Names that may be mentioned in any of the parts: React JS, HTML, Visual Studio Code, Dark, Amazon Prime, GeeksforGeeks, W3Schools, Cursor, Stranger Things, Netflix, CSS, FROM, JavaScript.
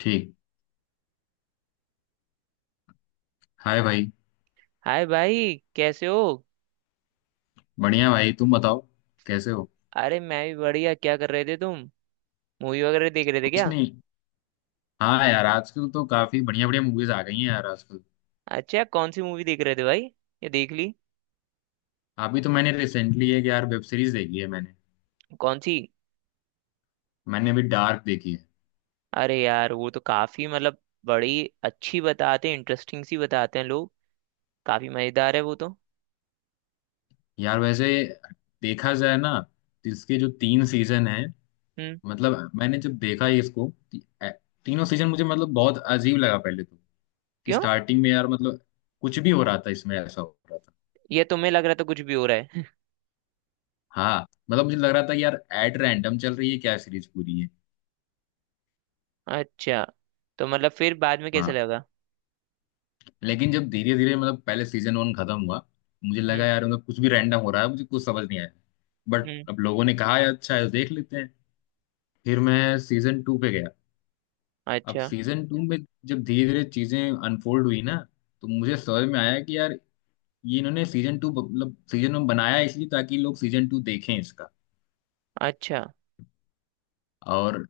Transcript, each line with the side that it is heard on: left: ठीक। हाय भाई।
right: हाय भाई, कैसे हो?
left: बढ़िया भाई, तुम बताओ कैसे हो।
right: अरे, मैं भी बढ़िया। क्या कर रहे थे तुम? मूवी वगैरह देख रहे थे
left: कुछ
right: क्या?
left: नहीं। हाँ यार, आजकल तो काफी बढ़िया बढ़िया मूवीज आ गई हैं यार आजकल।
right: अच्छा, कौन सी मूवी देख रहे थे भाई? ये देख ली?
left: अभी तो मैंने रिसेंटली एक यार वेब सीरीज देखी है मैंने
right: कौन सी?
left: मैंने अभी डार्क देखी है।
right: अरे यार, वो तो काफी मतलब बड़ी अच्छी बताते हैं, इंटरेस्टिंग सी बताते हैं लोग। काफी मजेदार है वो तो।
left: यार वैसे देखा जाए ना तो इसके जो तीन सीजन हैं।
right: हम्म।
left: मतलब मैंने जब देखा ये इसको तीनों सीजन मुझे मतलब बहुत अजीब लगा पहले तो। कि
right: क्यों?
left: स्टार्टिंग में यार मतलब कुछ भी हो रहा था इसमें ऐसा हो रहा था।
right: ये तुम्हें लग रहा था कुछ भी हो रहा है?
left: हाँ मतलब मुझे लग रहा था कि यार एट रैंडम चल रही है क्या सीरीज पूरी है।
right: अच्छा, तो मतलब फिर बाद में कैसे
left: हाँ।
right: लगा?
left: लेकिन जब धीरे धीरे मतलब पहले सीजन वन खत्म हुआ, मुझे लगा
right: हम्म।
left: यार मतलब कुछ भी रैंडम हो रहा है मुझे कुछ समझ नहीं आया। बट
right: हम्म।
left: अब लोगों ने कहा यार अच्छा है देख लेते हैं। फिर मैं सीजन टू पे गया। अब
right: अच्छा।
left: सीजन टू में जब धीरे धीरे चीजें अनफोल्ड हुई ना, तो मुझे समझ में आया कि यार ये इन्होंने सीजन टू मतलब सीजन वन बनाया इसलिए ताकि लोग सीजन टू देखें इसका।
right: अच्छा,
left: और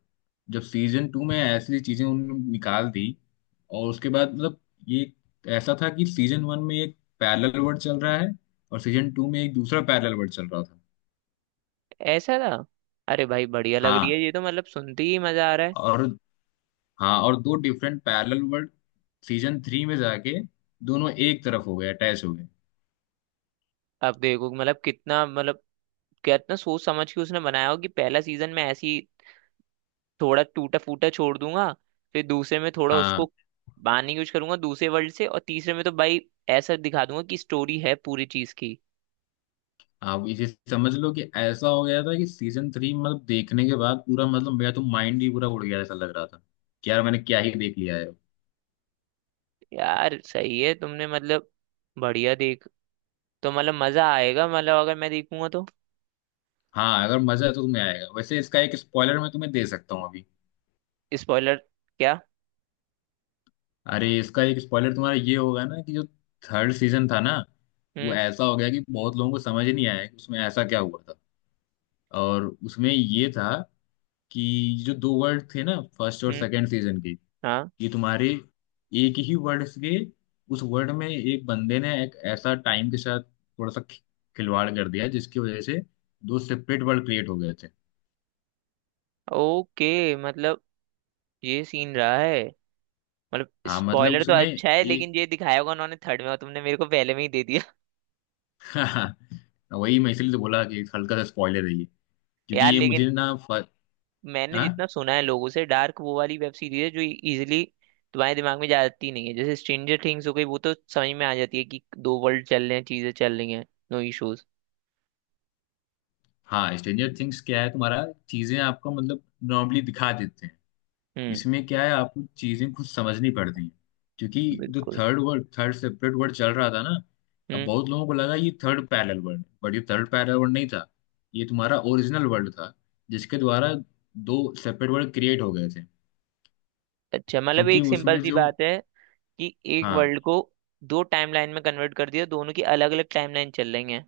left: जब सीजन टू में ऐसी चीजें उन्होंने निकाल दी और उसके बाद मतलब ये ऐसा था कि सीजन वन में एक पैरेलल वर्ल्ड चल रहा है और सीजन टू में एक दूसरा पैरेलल वर्ल्ड चल रहा था।
right: ऐसा था? अरे भाई, बढ़िया लग रही
left: हाँ
right: है ये तो, मतलब सुनते ही मजा आ रहा है।
left: और हाँ और दो different parallel world season three में जाके दोनों एक तरफ हो गए, अटैच हो गए।
right: अब देखो, मतलब कितना, मतलब कितना सोच समझ के उसने बनाया हो कि पहला सीजन में ऐसी थोड़ा टूटा फूटा छोड़ दूंगा, फिर दूसरे में थोड़ा
left: हाँ,
right: उसको बांधने की कोशिश करूंगा दूसरे वर्ल्ड से, और तीसरे में तो भाई ऐसा दिखा दूंगा कि स्टोरी है पूरी चीज की।
left: आप इसे समझ लो कि ऐसा हो गया था कि सीजन थ्री मतलब देखने के बाद पूरा मतलब मेरा तो माइंड ही पूरा उड़ गया, ऐसा लग रहा था कि यार मैंने क्या ही देख लिया है।
right: यार, सही है तुमने, मतलब बढ़िया देख। तो मतलब मजा आएगा, मतलब अगर मैं देखूंगा तो।
left: हाँ अगर मजा है तो तुम्हें आएगा, वैसे इसका एक स्पॉइलर मैं तुम्हें दे सकता हूँ अभी।
right: स्पॉइलर? क्या?
left: अरे इसका एक स्पॉइलर तुम्हारा ये होगा ना कि जो थर्ड सीजन था ना वो
right: हम्म।
left: ऐसा हो गया कि बहुत लोगों को समझ ही नहीं आया कि उसमें ऐसा क्या हुआ था। और उसमें ये था कि जो दो वर्ड थे ना फर्स्ट और
right: हम्म।
left: सेकंड सीजन के,
right: हाँ।
left: ये तुम्हारे एक ही वर्ड से, उस वर्ड में एक बंदे ने एक ऐसा टाइम के साथ थोड़ा सा खिलवाड़ कर दिया जिसकी वजह से दो सेपरेट वर्ड क्रिएट हो गए थे।
right: ओके, मतलब ये सीन रहा है। मतलब
left: हाँ मतलब
right: स्पॉइलर तो
left: उसमें
right: अच्छा है, लेकिन ये दिखाया होगा उन्होंने थर्ड में और तुमने मेरे को पहले में ही दे दिया।
left: हाँ वही मैं इसलिए तो बोला कि हल्का सा स्पॉइलर है ये, क्योंकि
right: यार
left: ये
right: लेकिन
left: मुझे ना फ...
right: मैंने
left: हाँ
right: जितना सुना है लोगों से, डार्क वो वाली वेब सीरीज है जो इजीली तुम्हारे दिमाग में जाती नहीं है। जैसे स्ट्रेंजर थिंग्स हो गई, वो तो समझ में आ जाती है कि दो वर्ल्ड चल रहे हैं, चीजें चल रही हैं। No issues.
left: हाँ, स्ट्रेंजर थिंग्स क्या है तुम्हारा चीजें आपको मतलब नॉर्मली दिखा देते हैं।
right: हम्म।
left: इसमें क्या है आपको चीजें खुद समझनी पड़ती हैं क्योंकि जो
right: बिल्कुल।
left: Third word third separate word चल रहा था ना, अब
right: हम्म।
left: बहुत लोगों को लगा ये थर्ड पैरेलल वर्ड है बट ये थर्ड पैरेलल वर्ड नहीं था। ये तुम्हारा ओरिजिनल वर्ड था जिसके द्वारा दो सेपरेट वर्ड क्रिएट हो गए थे।
right: अच्छा मतलब
left: क्योंकि
right: एक सिंपल
left: उसमें
right: सी
left: जो
right: बात है कि एक
left: हाँ
right: वर्ल्ड को दो टाइमलाइन में कन्वर्ट कर दिया, दोनों की अलग अलग टाइमलाइन चल रही हैं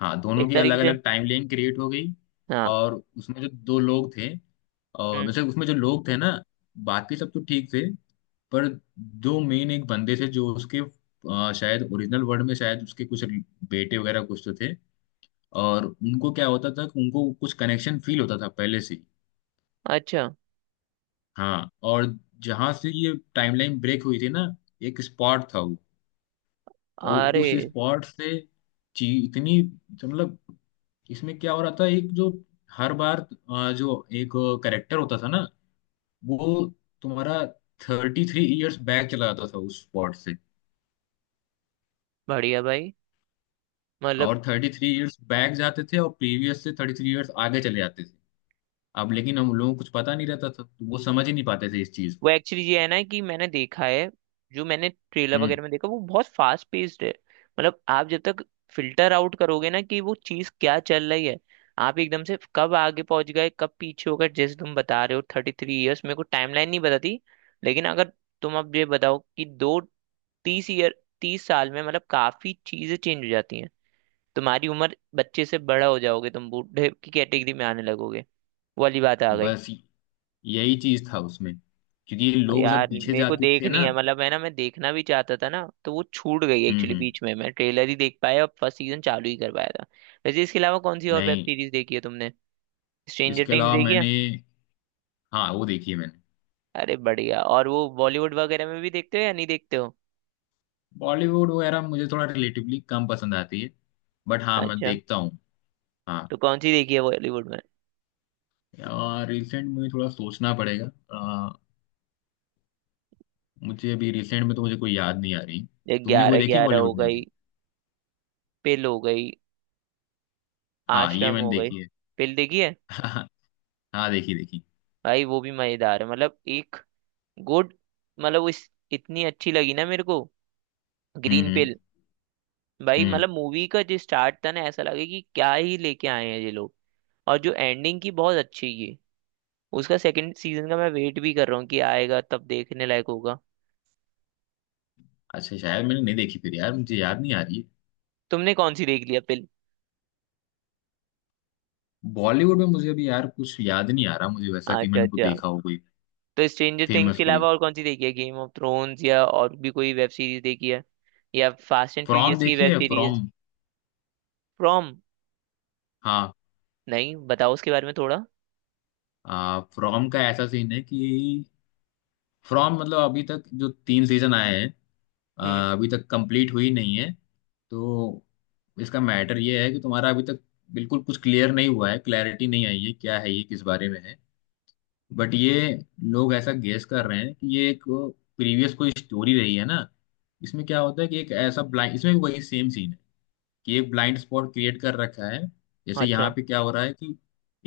left: हाँ दोनों
right: इस
left: की
right: तरीके
left: अलग
right: से।
left: अलग टाइम लाइन क्रिएट हो गई,
right: हाँ।
left: और उसमें जो दो लोग थे और
right: हम्म।
left: वैसे उसमें जो लोग थे ना, बाकी सब तो ठीक थे पर दो मेन एक बंदे थे जो उसके शायद ओरिजिनल वर्ड में शायद उसके कुछ बेटे वगैरह कुछ तो थे। और उनको क्या होता था कि उनको कुछ कनेक्शन फील होता था पहले से ही।
right: अच्छा।
left: हाँ और जहाँ से ये टाइमलाइन ब्रेक हुई थी ना, एक स्पॉट था वो, और
right: अरे
left: उस स्पॉट से ची इतनी मतलब इसमें क्या हो रहा था एक जो हर बार जो एक करेक्टर होता था ना, वो तुम्हारा 33 ईयर्स बैक चला जाता था उस स्पॉट से,
right: बढ़िया भाई। मतलब
left: और 33 ईयर्स बैक जाते थे और प्रीवियस से 33 ईयर्स आगे चले जाते थे। अब लेकिन हम लोगों को कुछ पता नहीं रहता था तो वो समझ ही नहीं पाते थे इस चीज
right: वो
left: को।
right: एक्चुअली ये है ना कि मैंने देखा है, जो मैंने ट्रेलर
left: हम्म
right: वगैरह में देखा, वो बहुत फास्ट पेस्ड है। मतलब आप जब तक फिल्टर आउट करोगे ना कि वो चीज क्या चल रही है, आप एकदम से कब आगे पहुंच गए कब पीछे हो गए। जैसे तुम बता रहे हो 33 ईयर्स, मेरे को टाइमलाइन नहीं बताती। लेकिन अगर तुम अब ये बताओ कि दो तीस ईयर 30 साल में, मतलब काफी चीजें चेंज हो जाती हैं। तुम्हारी उम्र बच्चे से बड़ा हो जाओगे, तुम बूढ़े की कैटेगरी में आने लगोगे। वो वाली बात आ गई।
left: बस यही चीज था उसमें क्योंकि ये लोग
right: यार
left: जब पीछे
right: मेरे को
left: जाते थे
right: देखनी
left: ना।
right: है, मतलब है ना, मैं देखना भी चाहता था ना, तो वो छूट गई एक्चुअली
left: हम्म।
right: बीच में। मैं ट्रेलर ही देख पाया और फर्स्ट सीजन चालू ही कर पाया था। वैसे इसके अलावा कौन सी और वेब
left: नहीं
right: सीरीज देखी है तुमने? स्ट्रेंजर
left: इसके
right: थिंग्स
left: अलावा
right: देखी है?
left: मैंने, हाँ वो देखी है मैंने।
right: अरे बढ़िया। और वो बॉलीवुड वगैरह में भी देखते हो या नहीं देखते हो?
left: बॉलीवुड वगैरह मुझे थोड़ा रिलेटिवली कम पसंद आती है बट हाँ मैं
right: अच्छा।
left: देखता हूँ। हाँ
right: तो कौन सी देखी है बॉलीवुड में?
left: रिसेंट मुझे थोड़ा सोचना पड़ेगा। अ, मुझे अभी रिसेंट में तो मुझे कोई याद नहीं आ रही।
right: ये
left: तुमने कोई
right: ग्यारह
left: देखी है
right: ग्यारह हो
left: बॉलीवुड में
right: गई,
left: अभी।
right: पिल हो गई,
left: हाँ ये
right: आश्रम
left: मैंने
right: हो गई।
left: देखी है।
right: पिल देखी है?
left: हाँ देखी देखी।
right: भाई वो भी मजेदार है, मतलब एक गुड, मतलब वो इतनी अच्छी लगी ना मेरे को,
left: हम्म
right: ग्रीन
left: हम्म
right: पिल। भाई,
left: हम्म।
right: मतलब मूवी का जो स्टार्ट था ना, ऐसा लगे कि क्या ही लेके आए हैं ये लोग, और जो एंडिंग की बहुत अच्छी की। उसका सेकंड सीजन का मैं वेट भी कर रहा हूँ कि आएगा तब देखने लायक होगा।
left: अच्छा शायद मैंने नहीं देखी फिर यार मुझे याद नहीं आ रही है।
right: तुमने कौन सी देख लिया फिल्म?
left: बॉलीवुड में मुझे अभी यार कुछ याद नहीं आ रहा मुझे वैसा कि
right: अच्छा।
left: मैंने को
right: अच्छा,
left: देखा हो कोई
right: तो स्ट्रेंजर थिंग्स
left: फेमस
right: के
left: कोई।
right: अलावा और कौन सी देखी है? गेम ऑफ थ्रोन्स या और भी कोई वेब सीरीज देखी है? या फास्ट एंड
left: फ्रॉम
right: फ्यूरियस की
left: देखी
right: वेब
left: है
right: सीरीज?
left: फ्रॉम।
right: फ्रॉम?
left: हाँ।
right: नहीं, बताओ उसके बारे में थोड़ा।
left: फ्रॉम का ऐसा सीन है कि फ्रॉम मतलब अभी तक जो तीन सीजन आए हैं।
right: हम्म।
left: अभी तक कंप्लीट हुई नहीं है। तो इसका मैटर ये है कि तुम्हारा अभी तक बिल्कुल कुछ क्लियर नहीं हुआ है, क्लैरिटी नहीं आई है क्या है ये किस बारे में है। बट ये लोग ऐसा गेस कर रहे हैं कि ये एक प्रीवियस कोई स्टोरी रही है ना। इसमें क्या होता है कि एक ऐसा ब्लाइंड इसमें भी वही सेम सीन है कि एक ब्लाइंड स्पॉट क्रिएट कर रखा है। जैसे
right: अच्छा।
left: यहाँ पे क्या हो रहा है कि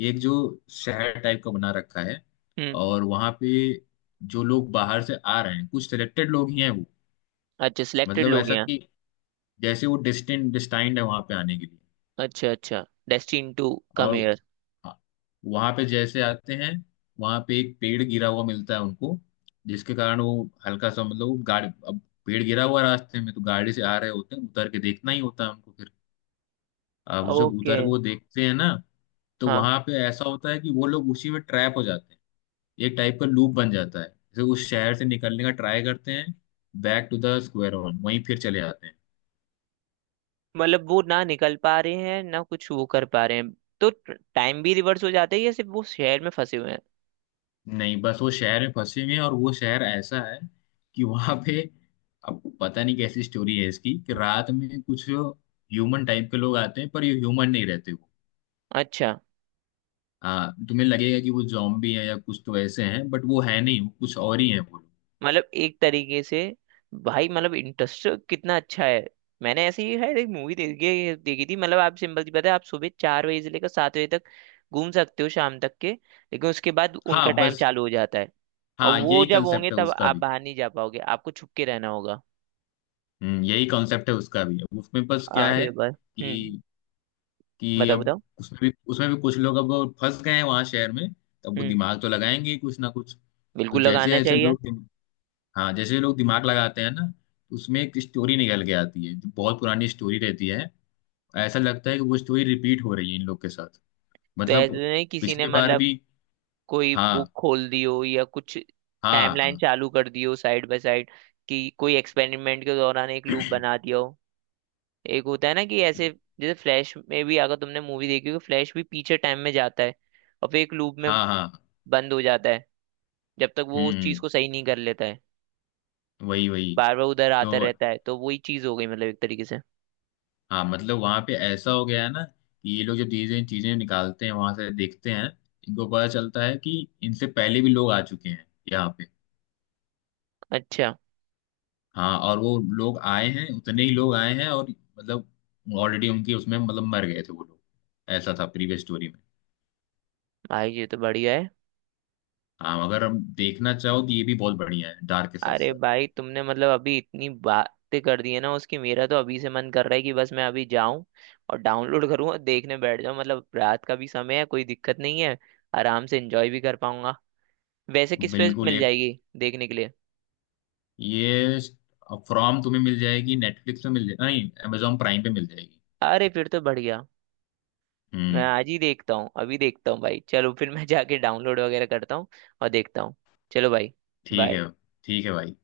left: एक जो शहर टाइप का बना रखा है,
right: हम्म।
left: और वहाँ पे जो लोग बाहर से आ रहे हैं कुछ सिलेक्टेड लोग ही हैं वो।
right: अच्छा, सिलेक्टेड
left: मतलब
right: लोग
left: ऐसा
right: यहाँ?
left: कि जैसे वो डेस्टिन डिस्टाइंड है वहाँ पे आने के लिए,
right: अच्छा अच्छा, डेस्टिन टू कम
left: और
right: हियर।
left: हाँ, वहाँ पे जैसे आते हैं वहाँ पे एक पेड़ गिरा हुआ मिलता है उनको, जिसके कारण वो हल्का सा मतलब वो गाड़ी अब पेड़ गिरा हुआ रास्ते में तो गाड़ी से आ रहे होते हैं, उतर के देखना ही होता है उनको फिर। अब जब
right: ओके।
left: उतर के वो देखते हैं ना तो
right: हाँ।
left: वहां पे ऐसा होता है कि वो लोग उसी में ट्रैप हो जाते हैं। एक टाइप का लूप बन जाता है, जैसे उस शहर से निकलने का ट्राई करते हैं, back to the square one वहीं फिर चले जाते हैं।
right: मतलब वो ना निकल पा रहे हैं ना कुछ वो कर पा रहे हैं। तो टाइम भी रिवर्स हो जाता है या सिर्फ वो शहर में फंसे हुए हैं?
left: नहीं बस वो शहर में फंसे हुए हैं, और वो शहर ऐसा है कि वहां पे अब पता नहीं कैसी स्टोरी है इसकी कि रात में कुछ ह्यूमन टाइप के लोग आते हैं पर ये ह्यूमन नहीं रहते वो।
right: अच्छा,
left: हाँ तुम्हें लगेगा कि वो जॉम्बी हैं या कुछ तो ऐसे हैं बट वो है नहीं, वो कुछ और ही है वो लोग।
right: मतलब एक तरीके से। भाई, मतलब इंटरेस्ट कितना अच्छा है। मैंने ऐसे ही है एक मूवी देखी देखी थी, मतलब आप, सिंपल सी बात है, आप सुबह 4 बजे से लेकर 7 बजे तक घूम सकते हो, शाम तक के। लेकिन उसके बाद उनका
left: हाँ
right: टाइम
left: बस
right: चालू हो जाता है, और
left: हाँ
right: वो
left: यही
right: जब होंगे
left: कंसेप्ट है
right: तब
left: उसका
right: आप
left: भी।
right: बाहर नहीं जा पाओगे, आपको छुप के रहना होगा।
left: यही कॉन्सेप्ट है उसका भी, अब उसमें बस क्या है
right: अरे बस। हम्म।
left: कि कि
right: बताओ
left: अब
right: बताओ।
left: उसमें भी उसमें भी कुछ लोग अब फंस गए हैं वहां शहर में, तब वो
right: हम्म।
left: दिमाग तो लगाएंगे ही कुछ ना कुछ। तो
right: बिल्कुल,
left: जैसे
right: लगाना
left: जैसे
right: चाहिए।
left: लोग हाँ जैसे लोग दिमाग लगाते हैं ना, तो उसमें एक स्टोरी निकल के आती है जो बहुत पुरानी स्टोरी रहती है। ऐसा लगता है कि वो स्टोरी रिपीट हो रही है इन लोग के साथ
right: तो ऐसे तो
left: मतलब
right: नहीं किसी ने,
left: पिछली बार
right: मतलब
left: भी।
right: कोई
left: हाँ
right: बुक खोल दियो या कुछ,
left: हाँ
right: टाइमलाइन
left: हाँ
right: चालू कर दियो साइड बाय साइड, कि कोई एक्सपेरिमेंट के दौरान एक लूप बना दिया हो। एक होता है ना कि ऐसे, जैसे फ्लैश में भी, अगर तुमने मूवी देखी हो, फ्लैश भी पीछे टाइम में जाता है, और फिर एक लूप में
left: हाँ हाँ।
right: बंद हो जाता है जब तक वो उस चीज
left: हम्म
right: को सही नहीं कर लेता है।
left: वही वही।
right: बार बार उधर
left: तो
right: आता रहता है। तो वही चीज हो गई मतलब एक तरीके से।
left: हाँ मतलब वहां पे ऐसा हो गया है ना कि ये लोग जो चीजें चीजें निकालते हैं वहां से देखते हैं इनको पता चलता है कि इनसे पहले भी लोग आ चुके हैं यहाँ पे।
right: अच्छा।
left: हाँ और वो लोग आए हैं उतने ही लोग आए हैं, और मतलब ऑलरेडी उनकी उसमें मतलब मर गए थे वो लोग, ऐसा था प्रीवियस स्टोरी में।
right: भाई ये तो बढ़िया है।
left: हाँ अगर हम देखना चाहो तो ये भी बहुत बढ़िया है डार्क के साथ
right: अरे
left: साथ।
right: भाई, तुमने मतलब अभी इतनी बातें कर दी है ना उसकी, मेरा तो अभी से मन कर रहा है कि बस मैं अभी जाऊं और डाउनलोड करूं और देखने बैठ जाऊं। मतलब रात का भी समय है, कोई दिक्कत नहीं है, आराम से एंजॉय भी कर पाऊंगा। वैसे किस पे
left: बिल्कुल
right: मिल
left: एक
right: जाएगी देखने के लिए?
left: ये फ्रॉम तुम्हें मिल जाएगी नेटफ्लिक्स पे मिल जाएगी, नहीं अमेजोन प्राइम पे मिल जाएगी।
right: अरे फिर तो बढ़िया, मैं
left: हम्म।
right: आज ही देखता हूँ, अभी देखता हूँ भाई। चलो, फिर मैं जाके डाउनलोड वगैरह करता हूँ और देखता हूँ। चलो भाई,
left: ठीक
right: बाय।
left: है ठीक है भाई।